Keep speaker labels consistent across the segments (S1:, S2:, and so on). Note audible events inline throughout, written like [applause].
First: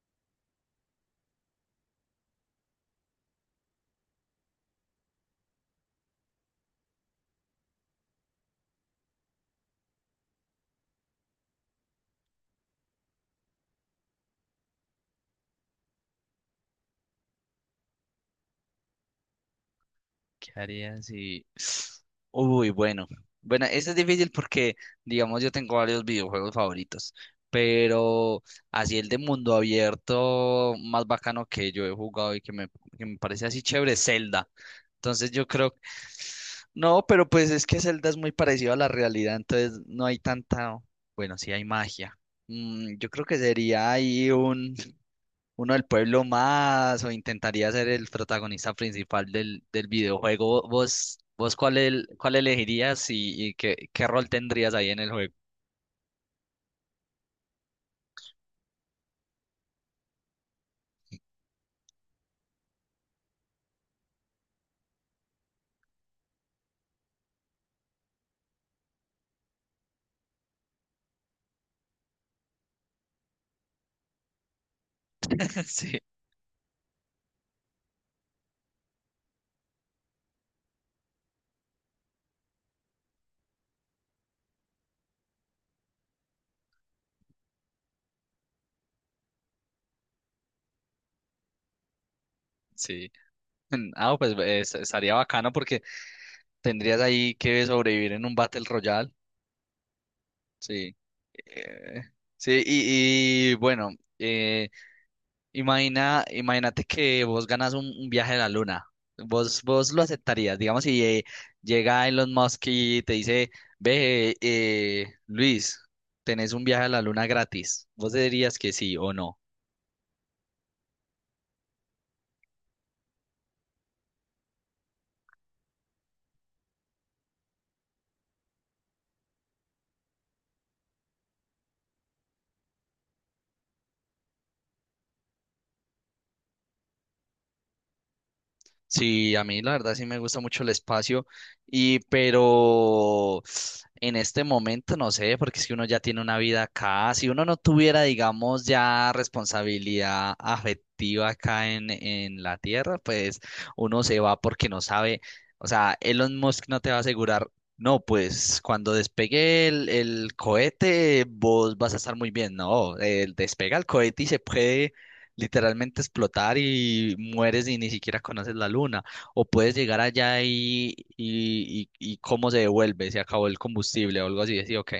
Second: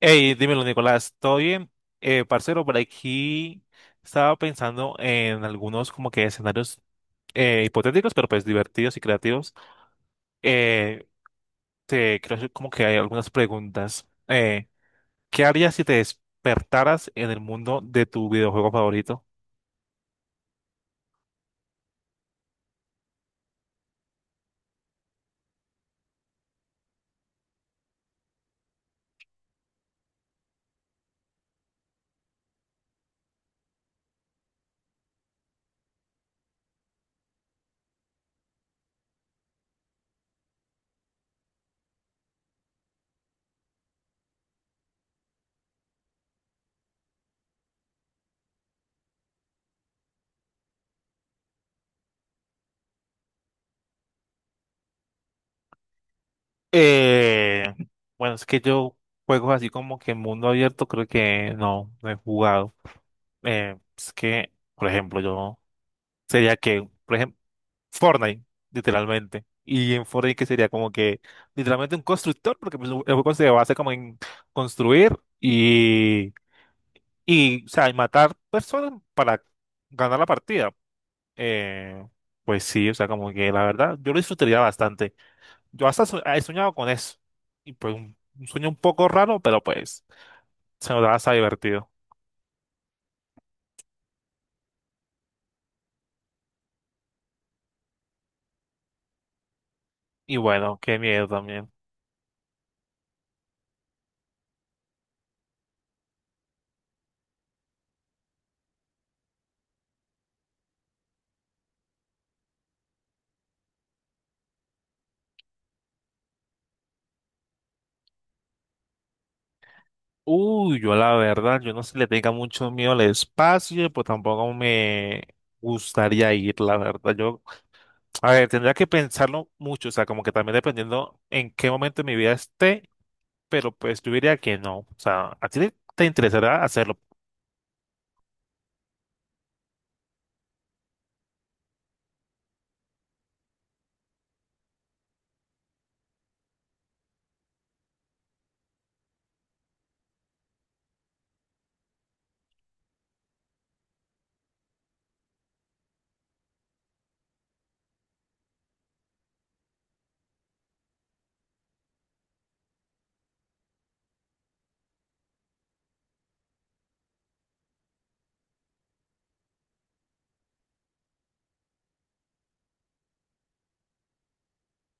S1: Hey, dímelo, Nicolás, ¿todo bien? Parcero, por aquí estaba pensando en algunos como que escenarios hipotéticos, pero pues divertidos y creativos. Eh, Te creo que como que hay algunas preguntas. ¿Qué harías si te despertaras en el mundo de tu videojuego favorito?
S2: ¿Qué haría si... bueno. Bueno, este es difícil porque, digamos, yo tengo varios videojuegos favoritos, pero así el de mundo abierto más bacano que yo he jugado y que me parece así chévere, Zelda. Entonces yo creo, no, pero pues es que Zelda es muy parecido a la realidad, entonces no hay tanta, bueno, sí hay magia. Yo creo que sería ahí un uno del pueblo, más o intentaría ser el protagonista principal del videojuego. ¿Vos cuál, cuál elegirías y qué rol tendrías ahí en el juego?
S1: Eh, bueno, es que yo juegos así como que en mundo abierto creo que no, no he jugado. Es que, por ejemplo, yo sería que, por ejemplo, Fortnite, literalmente. Y en Fortnite que sería como que, literalmente un constructor, porque pues, el juego se basa como en construir
S2: [laughs] Sí,
S1: y, o sea, y matar personas para ganar la partida. Eh, pues sí, o sea, como que la verdad, yo lo disfrutaría bastante. Yo hasta he soñado con eso. Y pues un sueño un poco raro, pero pues se nos da hasta divertido.
S2: sí. Ah, pues es- estaría bacano porque tendrías ahí que sobrevivir en un Battle Royale.
S1: Y bueno,
S2: Sí.
S1: qué miedo también.
S2: Eh, sí, y bueno. eh, Imagínate que vos ganas un viaje a la luna. Vos lo aceptarías, digamos, si llega Elon Musk y te dice, ve, Luis, tenés un viaje a la luna gratis. ¿Vos dirías que sí o no?
S1: Uy, yo la verdad, yo no sé si le tenga mucho miedo al espacio, pues tampoco me gustaría ir, la verdad. Yo, a ver, tendría que pensarlo mucho, o sea, como que también dependiendo en qué momento de mi vida esté, pero pues yo diría que no. O sea, ¿a ti te interesará hacerlo?
S2: Sí, a mí la verdad sí me gusta mucho el espacio y pero en este momento no sé, porque es que uno ya tiene una vida acá. Si uno no tuviera, digamos, ya responsabilidad afectiva acá en la tierra, pues uno se va porque no sabe, o sea, Elon Musk no te va a asegurar, no, pues cuando despegue el cohete vos vas a estar muy bien, no, él despega el cohete y se puede literalmente explotar y mueres y ni siquiera conoces la luna. O puedes llegar allá y cómo se devuelve, se acabó el combustible o algo así. Sí, ok.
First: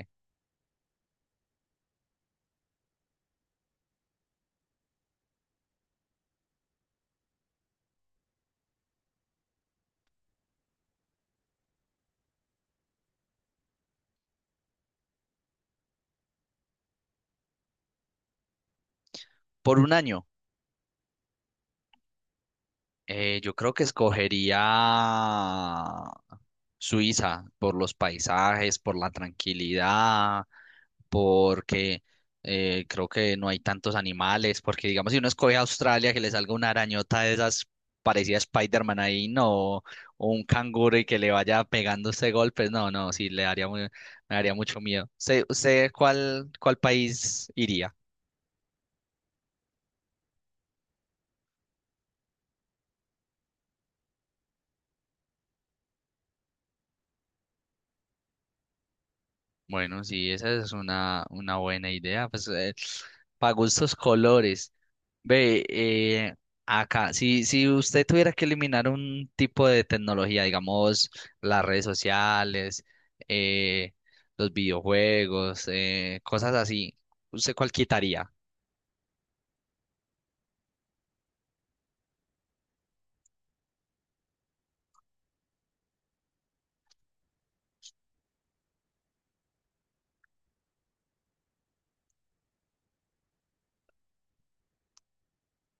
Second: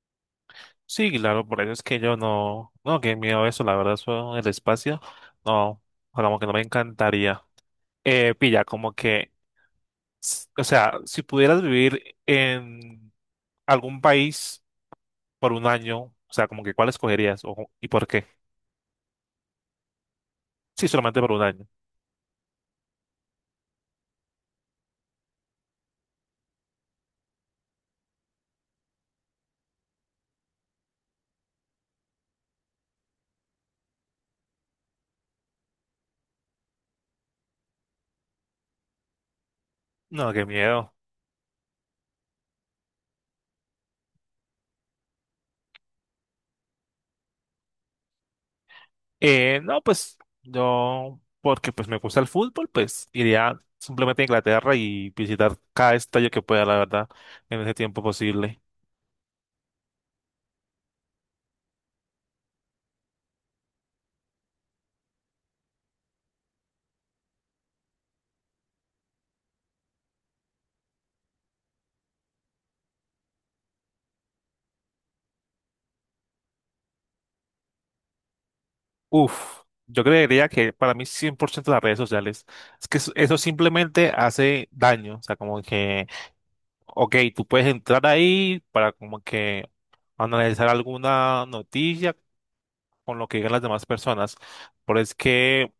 S1: Sí, claro, por eso es que yo no, no, qué miedo eso, la verdad, eso, el espacio, no, como que no me encantaría. Pilla, como que, o sea, si pudieras vivir en algún país por un año, o sea, como que cuál escogerías o, y por qué.
S2: Por un año,
S1: Sí, solamente por un año.
S2: yo creo que escogería Suiza, por los paisajes, por la tranquilidad, porque creo que no hay tantos animales, porque digamos, si uno escoge a Australia, que le salga una arañota de esas parecida a Spider-Man ahí, no, o
S1: No, qué
S2: un
S1: miedo.
S2: canguro y que le vaya pegando este golpe, no, no, sí, le daría, mu- me daría mucho miedo. ¿Usted cuál, cuál país iría?
S1: No, pues yo, porque pues me gusta el fútbol, pues iría simplemente a Inglaterra y visitar cada estadio que pueda, la verdad, en ese tiempo posible.
S2: Bueno, sí, esa es una buena idea. Pues para gustos colores. Ve, acá, si usted tuviera que eliminar un tipo de tecnología, digamos, las redes sociales, eh, los videojuegos, cosas así, ¿usted cuál quitaría?
S1: Uf, yo creería que para mí 100% las redes sociales, es que eso simplemente hace daño, o sea, como que, ok, tú puedes entrar ahí para como que analizar alguna noticia con lo que digan las demás personas, pero es que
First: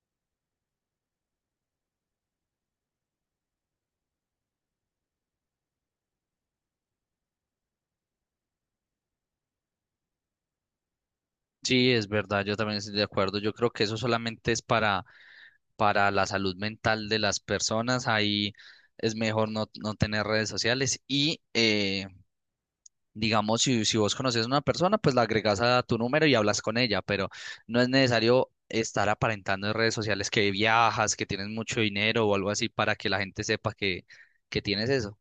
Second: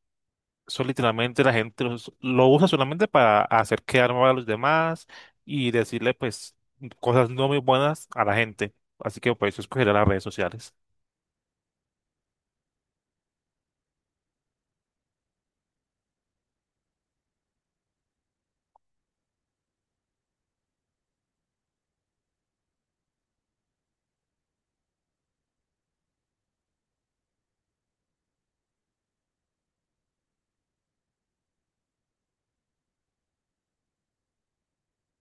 S1: eso literalmente la gente lo usa solamente para hacer quedar mal a los demás y decirle pues cosas no muy buenas a la gente. Así que por eso escogeré las redes sociales.
S2: Sí, es verdad, yo también estoy de acuerdo. Yo creo que eso solamente es para la salud mental de las personas. Ahí es mejor no, no tener redes sociales y digamos, si vos conoces a una persona, pues la agregas a tu número y hablas con ella, pero no es necesario estar aparentando en redes sociales que viajas, que tienes mucho dinero o algo así para que la gente sepa que tienes eso.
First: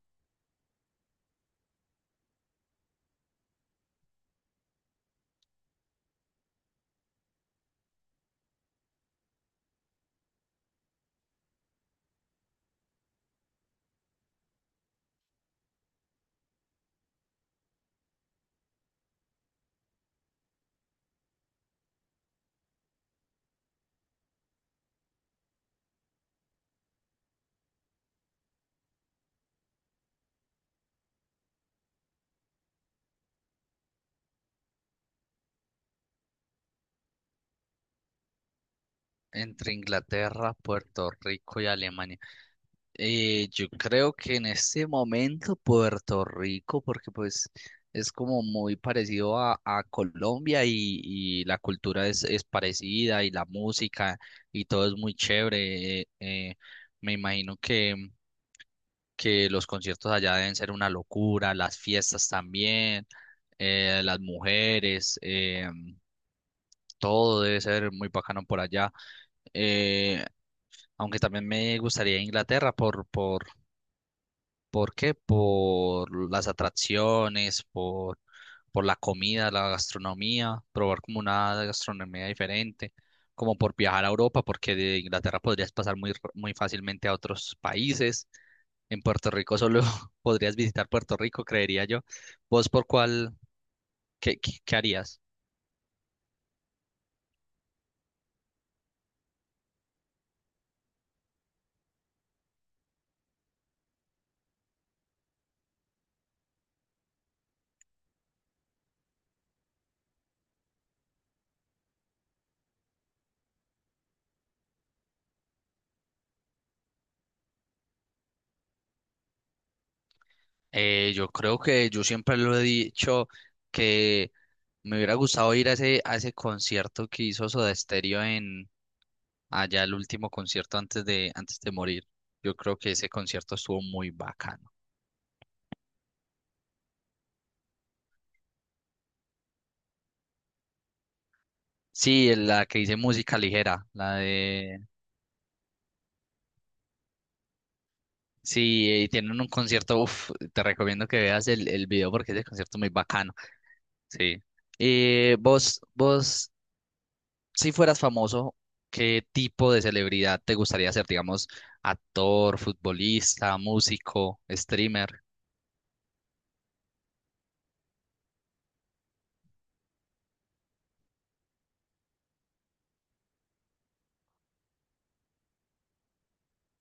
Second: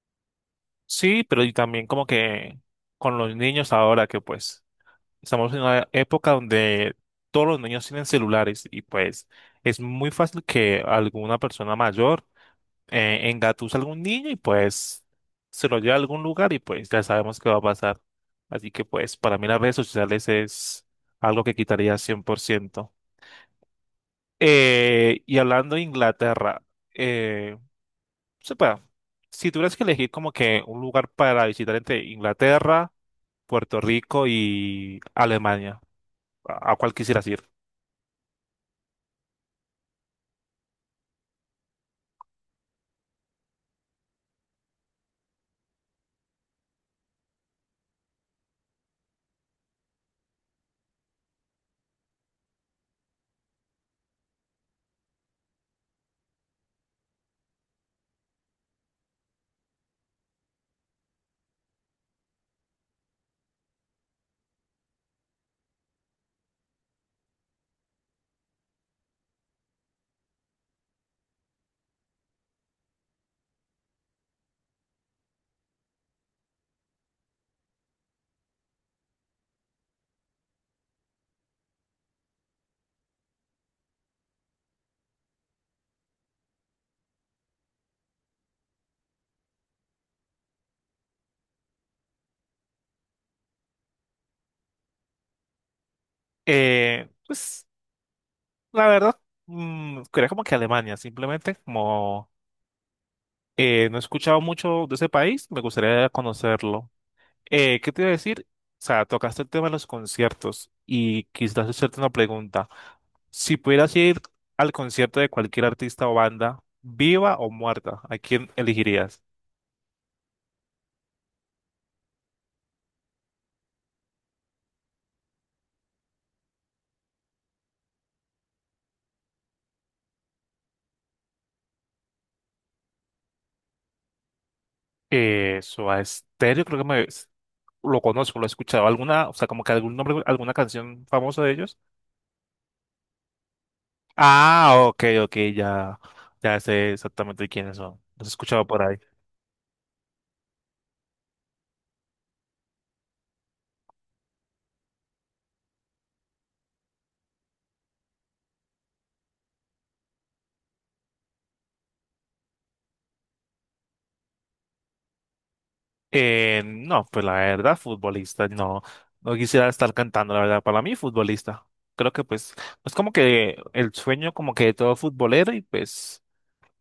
S1: Sí, pero y también como que con los niños ahora que pues estamos en una época donde todos los niños tienen celulares y pues es muy fácil que alguna persona mayor engatusa a algún niño y pues se lo lleva a algún lugar y pues ya sabemos qué va a pasar. Así que pues para mí las redes sociales es algo que quitaría 100%. Y hablando de Inglaterra, eh, sepa, si tuvieras que elegir como que un lugar para visitar entre Inglaterra, Puerto Rico y Alemania, a cuál quisieras ir?
S2: Entre Inglaterra, Puerto Rico y Alemania. Yo creo que en este momento Puerto Rico, porque pues es como muy parecido a Colombia y la cultura es parecida y la música y todo es muy chévere. Me imagino que los conciertos allá deben ser una locura, las fiestas también, las mujeres, todo debe ser muy bacano por allá. Eh, Aunque también me gustaría Inglaterra ¿por qué? Por las atracciones, por la comida, la gastronomía, probar como una gastronomía diferente, como por viajar a Europa, porque de Inglaterra podrías pasar muy, r- muy fácilmente a otros países. En Puerto Rico solo [laughs] podrías visitar Puerto Rico, creería yo. ¿Vos por cuál, qué harías?
S1: Pues la verdad, mm, quería como que Alemania, simplemente como. No he escuchado mucho de ese país, me gustaría conocerlo. ¿Qué te iba a decir? O sea, tocaste el tema de los conciertos y quizás hacerte una pregunta. Si pudieras ir al concierto de cualquier artista o banda, viva o muerta, ¿a quién elegirías?
S2: Yo creo que yo siempre lo he dicho que me hubiera gustado ir a ese concierto que hizo Soda Stereo en allá, el último concierto antes de morir. Yo creo que ese concierto estuvo muy bacano.
S1: Soda Stereo, creo que me, lo conozco, lo he escuchado. ¿Alguna, o sea, como que algún nombre, alguna canción famosa de ellos?
S2: Sí, la que dice música ligera, la
S1: Ah,
S2: de...
S1: ok, ok, ya, ya sé exactamente quiénes son. Los he escuchado por
S2: Sí,
S1: ahí.
S2: tienen un concierto, uf, te recomiendo que veas el video porque ese concierto es muy bacano. Sí. Eh, vos, vos, si fueras famoso, ¿qué tipo de celebridad te gustaría ser? Digamos, actor, futbolista, músico, streamer.
S1: No, pues la verdad, futbolista, no, no quisiera estar cantando, la verdad, para mí futbolista. Creo que pues es como que el sueño como que de todo futbolero y pues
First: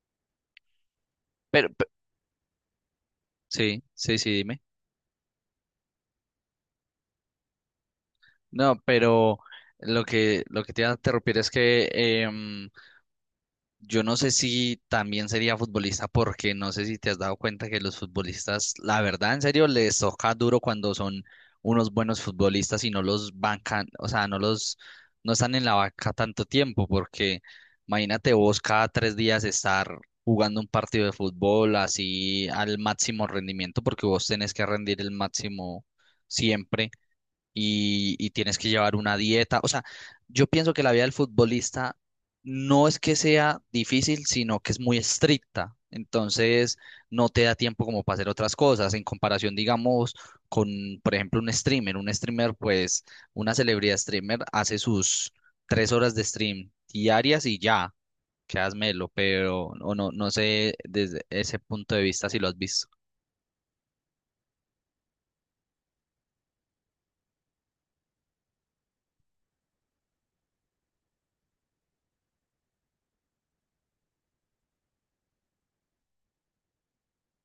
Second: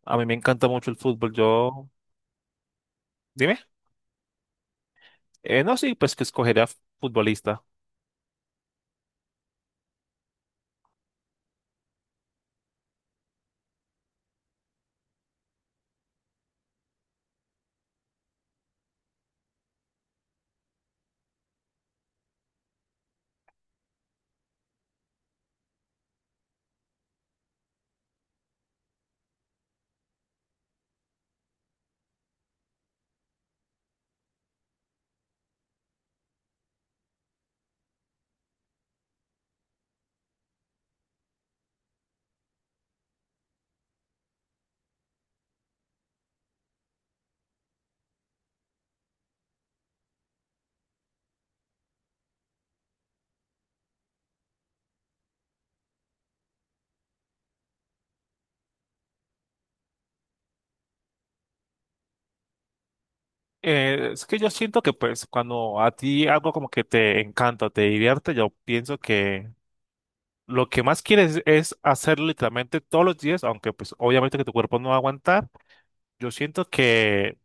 S1: a mí me encanta mucho el fútbol.
S2: Pero, pe-
S1: Yo, dime,
S2: sí, sí, sí, dime.
S1: no, sí, pues que escogería futbolista.
S2: No, pero lo que te iba a interrumpir es que yo no sé si también sería futbolista, porque no sé si te has dado cuenta que los futbolistas, la verdad, en serio, les toca duro cuando son unos buenos futbolistas y no los bancan, o sea, no los, no están en la banca tanto tiempo, porque imagínate vos cada 3 días estar jugando un partido de fútbol así al máximo rendimiento, porque vos tenés que rendir el máximo siempre y tienes que llevar una dieta. O sea, yo pienso que la vida del futbolista no es que sea difícil, sino que es muy estricta. Entonces, no te da tiempo como para hacer otras cosas. En comparación, digamos, con, por ejemplo, un streamer. Un streamer, pues, una celebridad streamer hace sus 3 horas de stream diarias y ya, quedas melo, pero o no, no sé desde ese punto de vista si lo has visto.
S1: Es que yo siento que pues cuando a ti algo como que te encanta, te divierte, yo pienso que lo que más quieres es hacerlo literalmente todos los días, aunque pues obviamente que tu cuerpo no va a aguantar. Yo siento que.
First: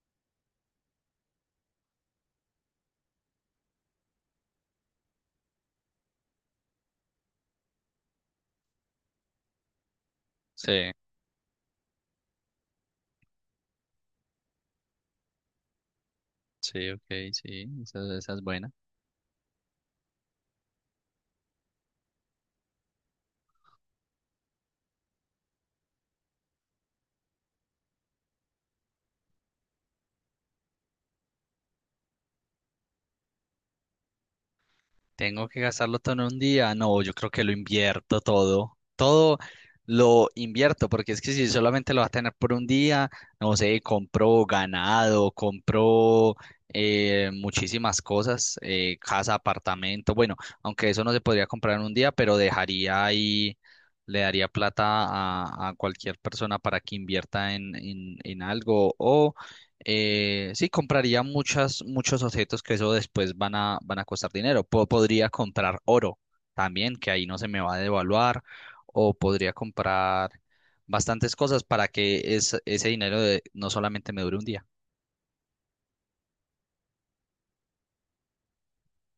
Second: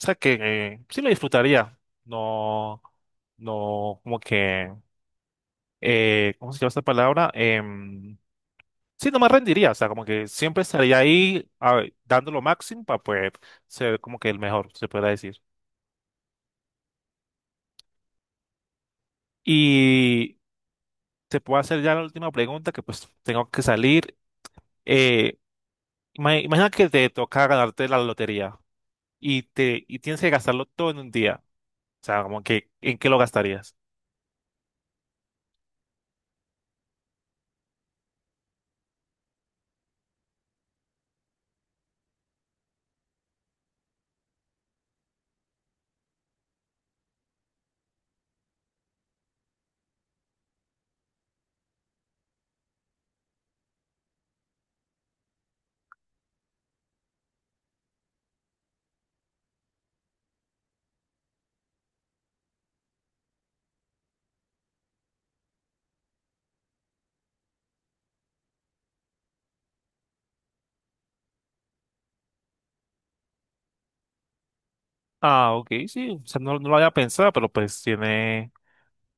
S1: O sea que sí lo disfrutaría. No, no, como que, ¿cómo se llama esta palabra? Sí, no me rendiría. O sea, como que siempre
S2: Sí,
S1: estaría ahí dando lo máximo para poder ser como que el mejor, se puede decir.
S2: sí, ok, sí, esa es buena.
S1: Y te puedo hacer ya la última pregunta, que pues tengo que salir. Eh, Imagina que te toca ganarte la lotería y tienes que gastarlo todo en un día. O sea, como que, ¿en qué lo gastarías?
S2: Tengo que gastarlo todo en un día. No, yo creo que lo invierto todo. Todo lo invierto, porque es que si solamente lo vas a tener por un día, no sé, compro ganado, compro muchísimas cosas, casa, apartamento. Bueno, aunque eso no se podría comprar en un día, pero dejaría ahí, le daría plata a cualquier persona para que invierta en algo o sí, compraría muchas, muchos objetos que eso después van a, van a costar dinero. Po- podría comprar oro también, que ahí no se me va a devaluar, o podría comprar bastantes cosas para que es- ese dinero de- no solamente me dure un día.
S1: Ah, ok, sí. O sea, no, no lo había pensado, pero pues tiene.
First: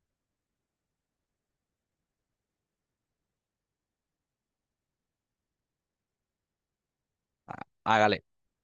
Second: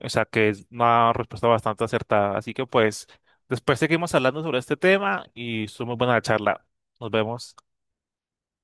S1: O sea que es una respuesta bastante acertada. Así que pues, después seguimos hablando sobre este tema y estuvo muy buena la charla. Nos
S2: Ah,
S1: vemos.
S2: hágale.